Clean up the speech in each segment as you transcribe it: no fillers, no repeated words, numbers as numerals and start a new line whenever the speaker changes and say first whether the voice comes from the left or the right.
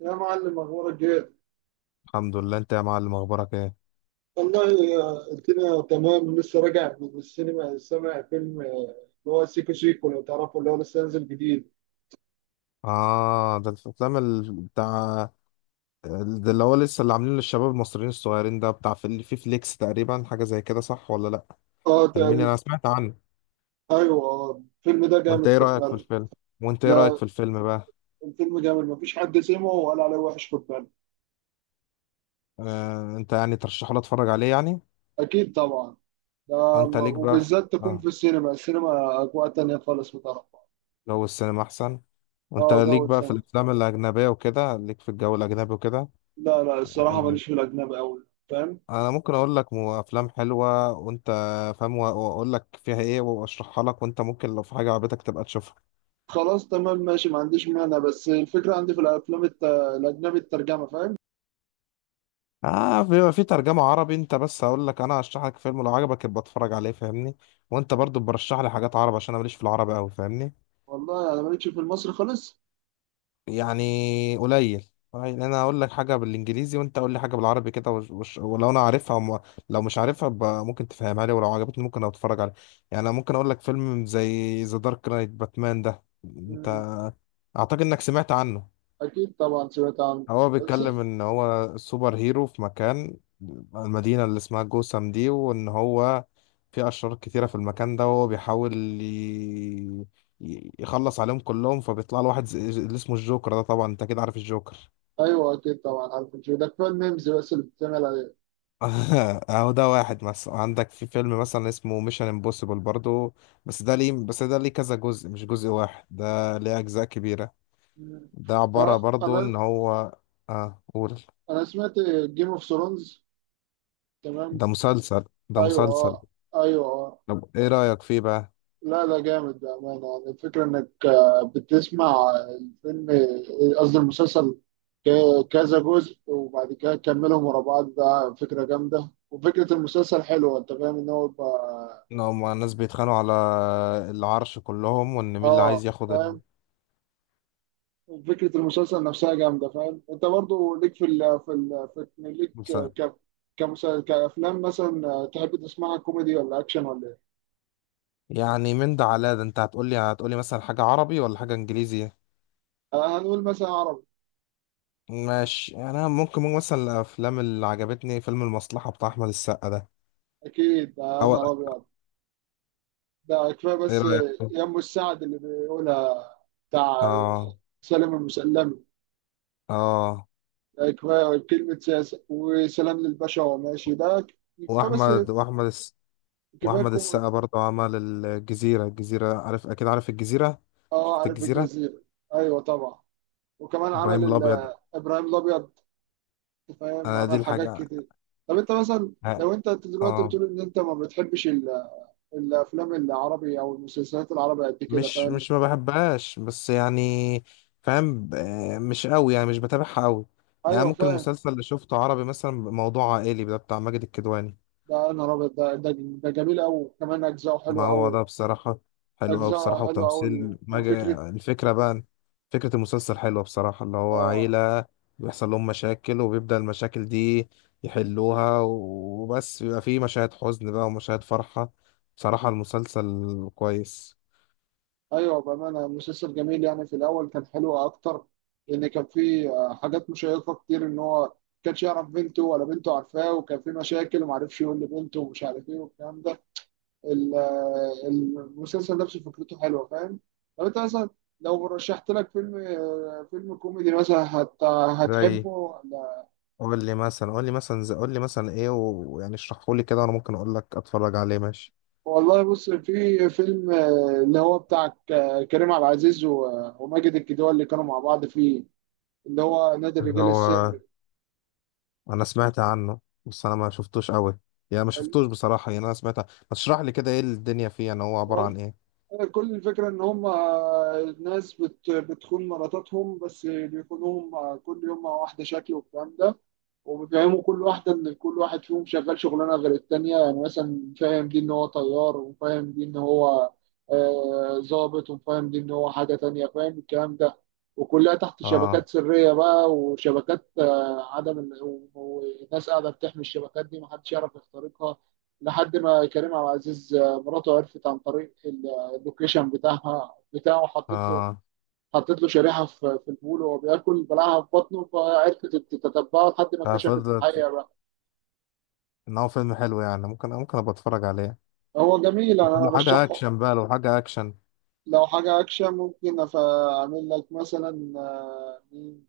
right: يا معلم، اخبارك ايه؟
left: الحمد لله. انت يا معلم اخبارك ايه؟
right: والله الدنيا تمام. لسه راجع من السينما. سامع فيلم اللي هو سيكو سيكو؟ لو تعرفه، اللي هو لسه نازل جديد.
left: اه، ده الافلام بتاع، ده اللي هو لسه اللي عاملينه للشباب المصريين الصغيرين، ده بتاع في فليكس تقريبا، حاجه زي كده صح ولا لا؟
right: اه،
left: كلميني،
right: تقريبا.
left: انا سمعت عنه.
right: ايوه، الفيلم ده
left: وانت
right: جامد،
left: ايه
right: خد
left: رايك في
right: بالك.
left: الفيلم؟ وانت ايه رايك
right: لا،
left: في الفيلم بقى؟
right: الفيلم جامد، مفيش حد سمعه وقال عليه وحش، خد بالك.
left: آه، انت يعني ترشحه لي اتفرج عليه يعني.
right: اكيد طبعا. ده
left: وانت ليك بقى في...
right: وبالذات تكون في
left: اه،
right: السينما. السينما اجواء تانية خالص، بتعرفها.
left: جو السينما احسن. وانت
right: اه،
left: ليك
right: جو
left: بقى في
right: السينما.
left: الافلام الاجنبيه وكده، ليك في الجو الاجنبي وكده.
right: لا لا، الصراحة ماليش في الأجنبي أوي، فاهم.
left: انا ممكن اقول لك افلام حلوه وانت فاهم، واقول لك فيها ايه واشرحها لك، وانت ممكن لو في حاجه عجبتك تبقى تشوفها.
right: خلاص تمام ماشي، ما عنديش مانع، بس الفكرة عندي في الأفلام الأجنبي الترجمة، فاهم.
left: اه، بيبقى في ترجمه عربي. انت بس هقول لك، انا هشرح لك فيلم لو عجبك يبقى اتفرج عليه فاهمني. وانت برضو برشح لي حاجات عربي عشان انا ماليش في العربي قوي فاهمني.
right: والله أنا مالكش في المصري خالص.
left: يعني قليل يعني، انا اقول لك حاجه بالانجليزي وانت قول لي حاجه بالعربي كده. ولو انا عارفها لو مش عارفها يبقى ممكن تفهمها لي، ولو عجبتني ممكن اتفرج عليه. يعني انا ممكن اقول لك فيلم زي ذا دارك نايت باتمان ده.
right: مم.
left: اعتقد انك سمعت عنه.
right: أكيد طبعا، سمعت عنه.
left: هو
right: بس.
left: بيتكلم ان هو سوبر هيرو في مكان، المدينة اللي اسمها جوثام دي، وان هو في اشرار كتيرة في المكان ده، وهو بيحاول ي... يخلص عليهم كلهم. فبيطلع له واحد اللي اسمه الجوكر ده. طبعا انت اكيد عارف الجوكر.
right: أيوه، أكيد طبعا عارف إن ده كفاية الميمز بس اللي بتتعمل عليه.
left: اهو ده واحد. مثلا عندك في فيلم مثلا اسمه ميشن امبوسيبل برضو. بس ده ليه كذا جزء مش جزء واحد، ده ليه اجزاء كبيرة.
right: مم.
left: ده عبارة
right: أه
left: برضو ان
right: أنا
left: هو، اه قول.
right: أنا سمعت جيم أوف ثرونز، تمام.
left: ده مسلسل، ده
right: أيوه،
left: مسلسل.
right: أه. أيوه، أه.
left: طب ايه رأيك فيه بقى؟
right: لا، ده جامد بأمانة. يعني الفكرة إنك بتسمع الفيلم، قصدي المسلسل، كذا جزء وبعد كده تكملهم ورا بعض. ده فكرة جامدة، وفكرة المسلسل حلوة، أنت فاهم، إن هو يبقى...
left: ان هما الناس بيتخانقوا على العرش كلهم، وان مين اللي عايز
right: آه،
left: ياخد
right: فاهم. فكرة المسلسل نفسها جامدة، فاهم. أنت برضو ليك في ال في ال في ليك
left: المسا-
right: ك كمسلسل، كأفلام مثلا، تحب تسمعها كوميدي ولا أكشن ولا إيه؟
left: يعني من ده على ده انت هتقولي مثلا حاجة عربي ولا حاجة انجليزي.
right: هنقول مثلا عربي.
left: ماشي، انا ممكن مثلا الافلام اللي عجبتني فيلم المصلحة بتاع احمد السقا ده.
right: أكيد، يا
left: او
right: نهار أبيض. ده كفايه
left: ايه
right: بس.
left: رأيك فيه؟
right: يم السعد اللي بيقولها، بتاع
left: اه،
right: سلام المسلمي.
left: اه،
right: ده كفايه، كلمه سياسه وسلام للباشا وهو ماشي، ده كفايه بس،
left: واحمد واحمد الس...
right: كفايه
left: واحمد
right: الكوميدي.
left: السقا برضه عمل الجزيرة. الجزيرة، عارف اكيد عارف الجزيرة؟
right: اه،
left: شفت
right: عارف
left: الجزيرة؟
right: الجزيره. ايوه طبعا. وكمان عمل
left: ابراهيم الابيض.
right: ابراهيم الابيض، أنت فاهم،
left: انا دي
right: عمل حاجات
left: الحاجة.
right: كتير. طب انت مثلا، لو انت دلوقتي
left: اه،
right: بتقول ان انت ما بتحبش الافلام العربي او المسلسلات العربية قد كده،
left: مش
right: فاهم.
left: مش ما بحبهاش بس يعني فاهم، مش قوي يعني مش بتابعها قوي. يعني
right: ايوه،
left: ممكن
right: فاهم.
left: المسلسل اللي شفته عربي مثلا موضوع عائلي، ده بتاع ماجد الكدواني.
right: ده انا رابط، ده جميل قوي، كمان اجزاءه
left: ما
right: حلوه
left: هو
right: قوي.
left: ده بصراحة حلو قوي
right: أجزاء
left: بصراحة،
right: حلوة أوي،
left: وتمثيل ماجد.
right: وفكرة...
left: الفكرة بقى، فكرة المسلسل حلوة بصراحة. اللي هو
right: آه.
left: عيلة بيحصل لهم مشاكل، وبيبدأ المشاكل دي يحلوها وبس. بيبقى فيه مشاهد حزن بقى ومشاهد فرحة. بصراحة المسلسل كويس.
right: أيوة بأمانة، مسلسل جميل. يعني في الأول كان حلو أكتر، لأن كان فيه حاجات مشيقة كتير. إن هو كانش يعرف بنته، ولا بنته عارفاه، وكان فيه مشاكل ومعرفش يقول لبنته ومش عارف إيه والكلام ده. المسلسل نفسه فكرته حلوة، فاهم. طب أنت مثلا، لو رشحت لك فيلم فيلم كوميدي مثلا،
left: زي،
right: هتحبه؟
left: قول لي مثلا ايه ويعني اشرحه لي كده، وانا ممكن اقول لك اتفرج عليه ماشي.
right: والله بص، في فيلم اللي هو بتاع كريم عبد العزيز وماجد الكدواني، اللي كانوا مع بعض فيه، اللي هو نادي
left: اللي
right: الرجال
left: هو،
right: السري.
left: انا سمعت عنه بس انا ما شفتوش قوي، يعني ما
right: ال-
left: شفتوش بصراحة. يعني انا سمعت عنه. ما تشرح لي كده ايه الدنيا فيه، يعني هو عبارة
right: وال-
left: عن ايه؟
right: كل الفكرة إن هم ناس بتخون مراتاتهم، بس بيخونوهم كل يوم مع واحدة شكل والكلام ده. وبيفهموا كل واحدة إن كل واحد فيهم شغال شغلانة غير التانية. يعني مثلا فاهم دي إن هو طيار، وفاهم دي إن هو ضابط، وفاهم دي إن هو حاجة تانية، فاهم الكلام ده. وكلها تحت
left: اه،
right: شبكات سرية بقى، وشبكات عدم وناس قاعدة بتحمي الشبكات دي، محدش يعرف يخترقها، لحد ما كريم عبد العزيز مراته عرفت عن طريق اللوكيشن بتاعها بتاعه. حطت له،
left: اه،
right: حطيت له شريحه في البول، وهو بياكل بلعها في بطنه، فعرفت تتبعه لحد ما كشفت
left: ففضلت
right: الحقيقه بقى.
left: ان هو فيلم حلو، يعني ممكن ابقى اتفرج عليه.
right: هو جميل، أنا
left: لو حاجة
right: برشحه.
left: اكشن بقى، لو حاجة اكشن.
right: لو حاجه اكشن، ممكن اعمل لك مثلا، مين؟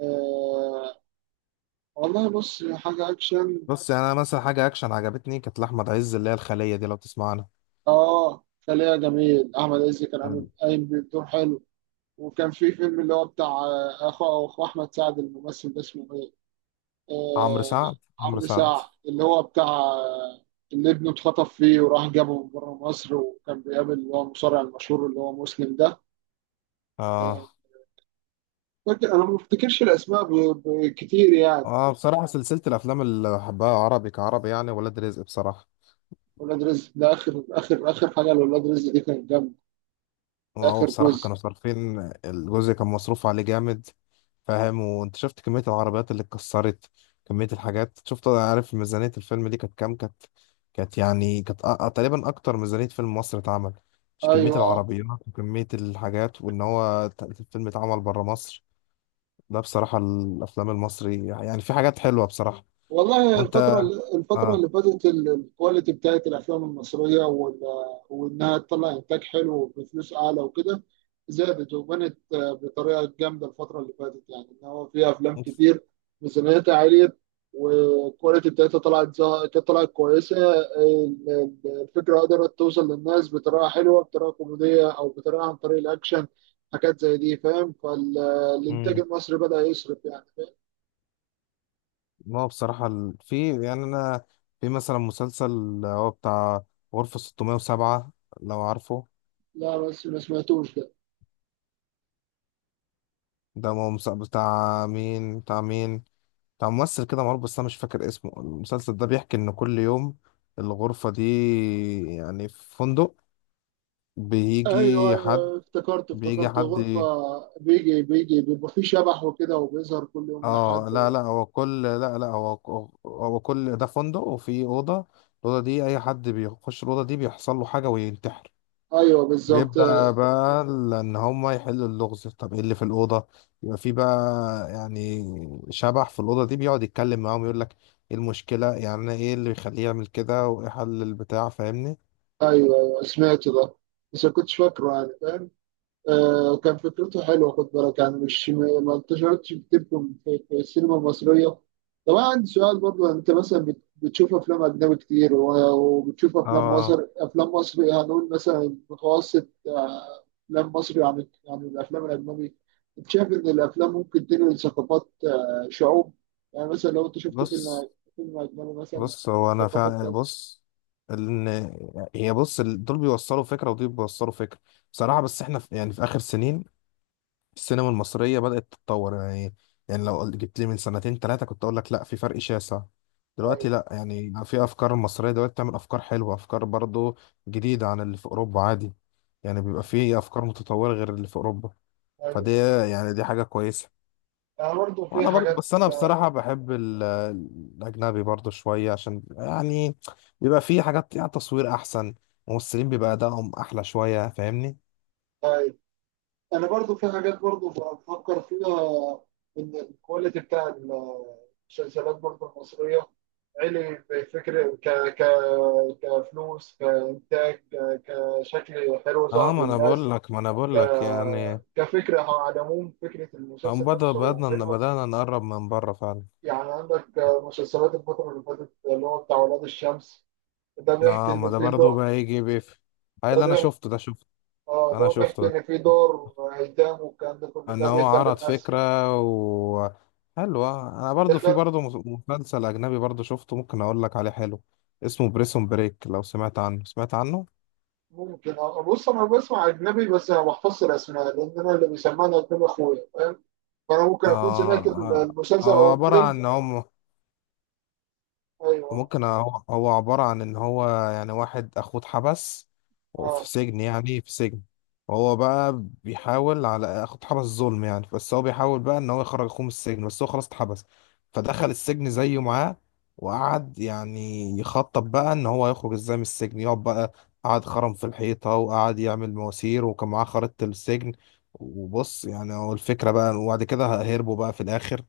right: آه، والله بص، حاجه اكشن.
left: بص، يعني انا مثلا حاجة اكشن عجبتني كانت لأحمد عز، اللي هي الخلية دي لو تسمع عنها.
right: اه، خليها جميل. احمد عز كان عامل قايم بدور حلو. وكان في فيلم اللي هو بتاع اخو احمد سعد، الممثل ده اسمه ايه؟
left: عمرو
right: آه،
left: سعد، عمرو
right: عمرو
left: سعد.
right: سعد. اللي هو بتاع، اللي ابنه اتخطف فيه، وراح جابه من بره مصر، وكان بيقابل اللي هو المصارع المشهور اللي هو مسلم ده. آه،
left: اه،
right: فاكر، انا ما بفتكرش الاسماء كتير يعني.
left: اه، بصراحة سلسلة الأفلام اللي بحبها عربي كعربي يعني ولاد رزق بصراحة.
right: ولاد رزق، ده اخر اخر حاجه. لولاد رزق دي كانت جامده،
left: وهو
right: اخر
left: بصراحة
right: جزء.
left: كانوا صارفين. الجزء كان مصروف عليه جامد. فاهم، وانت شفت كمية العربيات اللي اتكسرت، كمية الحاجات. شفت عارف ميزانية الفيلم دي كانت كام؟ كانت يعني كانت تقريبا أكتر ميزانية فيلم مصر اتعمل. مش كمية
right: ايوه.
left: العربيات وكمية الحاجات، وإن هو الفيلم اتعمل برا مصر. ده بصراحة الأفلام المصري يعني في حاجات حلوة بصراحة.
right: والله، الفترة،
left: وأنت.
right: الفترة اللي فاتت الكواليتي بتاعت الأفلام المصرية وإنها تطلع إنتاج حلو بفلوس أعلى وكده، زادت وبنت بطريقة جامدة. الفترة اللي فاتت، يعني إن هو في أفلام كتير ميزانيتها عالية، والكواليتي بتاعتها طلعت طلعت كويسة. الفكرة قدرت توصل للناس بطريقة حلوة، بطريقة كوميدية أو بطريقة عن طريق الأكشن، حاجات زي دي، فاهم. فالإنتاج
left: اه،
right: المصري بدأ يصرف، يعني فاهم؟
left: ما هو بصراحة في يعني أنا، في مثلا مسلسل هو بتاع غرفة 607 لو عارفه.
right: لا، بس ما سمعتوش ده.
left: ده هو بتاع مين؟ بتاع مين؟ بتاع ممثل كده معروف بس أنا مش فاكر اسمه. المسلسل ده بيحكي إن كل يوم الغرفة دي، يعني في فندق
right: ايوه
left: بيجي حد،
right: ايوه، افتكرت
left: بيجي
right: افتكرت
left: حد.
right: غرفة. بيجي بيبقى فيه شبح وكده، وبيظهر كل يوم
left: اه،
right: لحد
left: لا
right: و...
left: لا هو كل لا لا هو هو كل ده فندق وفي أوضة. الأوضة دي أي حد بيخش الأوضة دي بيحصل له حاجة وينتحر.
right: ايوه بالظبط،
left: بيبدأ
right: ايوه.
left: بقى ان هما يحلوا اللغز. طب ايه اللي في الأوضة؟ يبقى في بقى، يعني شبح في الأوضة دي. بيقعد يتكلم معاهم، يقول لك ايه المشكلة، يعني ايه اللي يخليه يعمل كده، وايه حل البتاع فاهمني؟
right: ايوه، سمعت ده، بس ما كنتش فاكره، يعني فاهم. كان فكرته حلوه، خد بالك. يعني مش ما انتشرتش بتبكم في السينما المصريه. طب انا عندي سؤال برضه. انت مثلا بتشوف افلام اجنبي كتير وبتشوف افلام
left: اه،
right: مصر، افلام مصري، هنقول مثلا متوسط افلام مصري عن الافلام الاجنبي. انت شايف ان الافلام ممكن تنقل ثقافات شعوب؟ يعني مثلا لو انت شفت
left: بص
right: فيلم، فيلم اجنبي مثلا،
left: بص هو انا
right: ثقافه
left: فا
right: كذا.
left: بص ان هي، بص دول بيوصلوا فكرة ودول بيوصلوا فكرة بصراحة. بس احنا في يعني في آخر سنين السينما المصرية بدأت تتطور يعني. يعني لو جبت لي من سنتين ثلاثة كنت أقول لك لا في فرق شاسع.
right: ايوه.
left: دلوقتي لا، يعني في أفكار مصرية دلوقتي بتعمل أفكار حلوة، أفكار برضو جديدة عن اللي في أوروبا عادي. يعني بيبقى في أفكار متطورة غير اللي في أوروبا.
right: ايوه،
left: فدي يعني دي حاجة كويسة.
right: يعني برضه في
left: وأنا برضو،
right: حاجات.
left: بس أنا بصراحة بحب الأجنبي برضو شوية عشان يعني بيبقى في حاجات، يعني تصوير أحسن، ممثلين بيبقى أدائهم أحلى شوية فاهمني؟
right: آه، انا برضو في حاجات برضو بفكر فيها، ان الكواليتي بتاع المسلسلات برضو المصريه، علي بفكر ك ك كفلوس، كانتاج، كشكل حلو
left: اه،
right: ظهر
left: ما انا بقول
right: للناس،
left: لك ما انا
right: ك
left: بقول لك يعني.
right: كفكره. على العموم فكره
left: هم
right: المسلسل نفسه
left: بدأنا إن
right: حلوه.
left: بدأنا نقرب من بره فعلا.
right: يعني عندك مسلسلات الفتره اللي فاتت اللي هو بتاع ولاد الشمس، ده بيحكي
left: لا، ما
right: ان
left: ده
right: في
left: برضه
right: دور.
left: بقى يجي بيف هاي.
right: ده
left: اللي أنا
right: بيحكي،
left: شفته ده شفته
right: اه،
left: أنا
right: ده بيحكي
left: شفته ده.
right: ان في دور ايتام، والكلام ده كله
left: إن
right: ده
left: هو
right: بيخلي
left: عرض
right: الناس.
left: فكرة و حلوة. أنا برضه في برضه مسلسل أجنبي برضه شفته، ممكن أقول لك عليه حلو. اسمه بريسون بريك. لو سمعت عنه، سمعت عنه؟
right: ممكن. أه، بص، انا بسمع اجنبي بس ما بحفظش الاسماء، لان انا اللي بيسمعني اجنبي اخويا، فاهم. فانا ممكن اكون
left: آه،
right: سمعت
left: آه،
right: المسلسل
left: هو
right: او
left: عبارة
right: الفيلم.
left: عن إن هم.
right: ايوه.
left: ممكن، هو عبارة عن إن هو يعني واحد أخوه اتحبس وفي
right: اه.
left: سجن يعني في سجن. وهو بقى بيحاول، على أخوه اتحبس ظلم يعني، بس هو بيحاول بقى إن هو يخرج أخوه من السجن. بس هو خلاص اتحبس فدخل السجن زيه معاه، وقعد يعني يخطط بقى إن هو يخرج إزاي من السجن. يقعد بقى، قعد خرم في الحيطة وقعد يعمل مواسير وكان معاه خريطة السجن. وبص يعني هو الفكرة بقى. وبعد كده هربوا بقى في الآخر.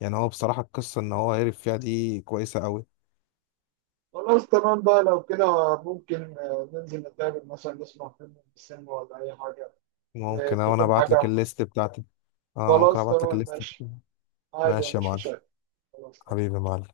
left: يعني هو بصراحة القصة إن هو هرب فيها دي كويسة أوي.
right: خلاص تمام بقى، لو كده ممكن ننزل نتقابل مثلا، نسمع فيلم في السينما ولا اي حاجه.
left: ممكن، أه، وانا
right: تكون
left: ابعت لك
right: حاجه.
left: الليست بتاعتي. اه، ممكن
right: خلاص
left: ابعت لك
right: تمام
left: الليست
right: ماشي،
left: بتاعتي.
right: عادي،
left: ماشي يا
right: مش
left: معلم.
right: مشاكل. خلاص تمام.
left: حبيبي يا معلم.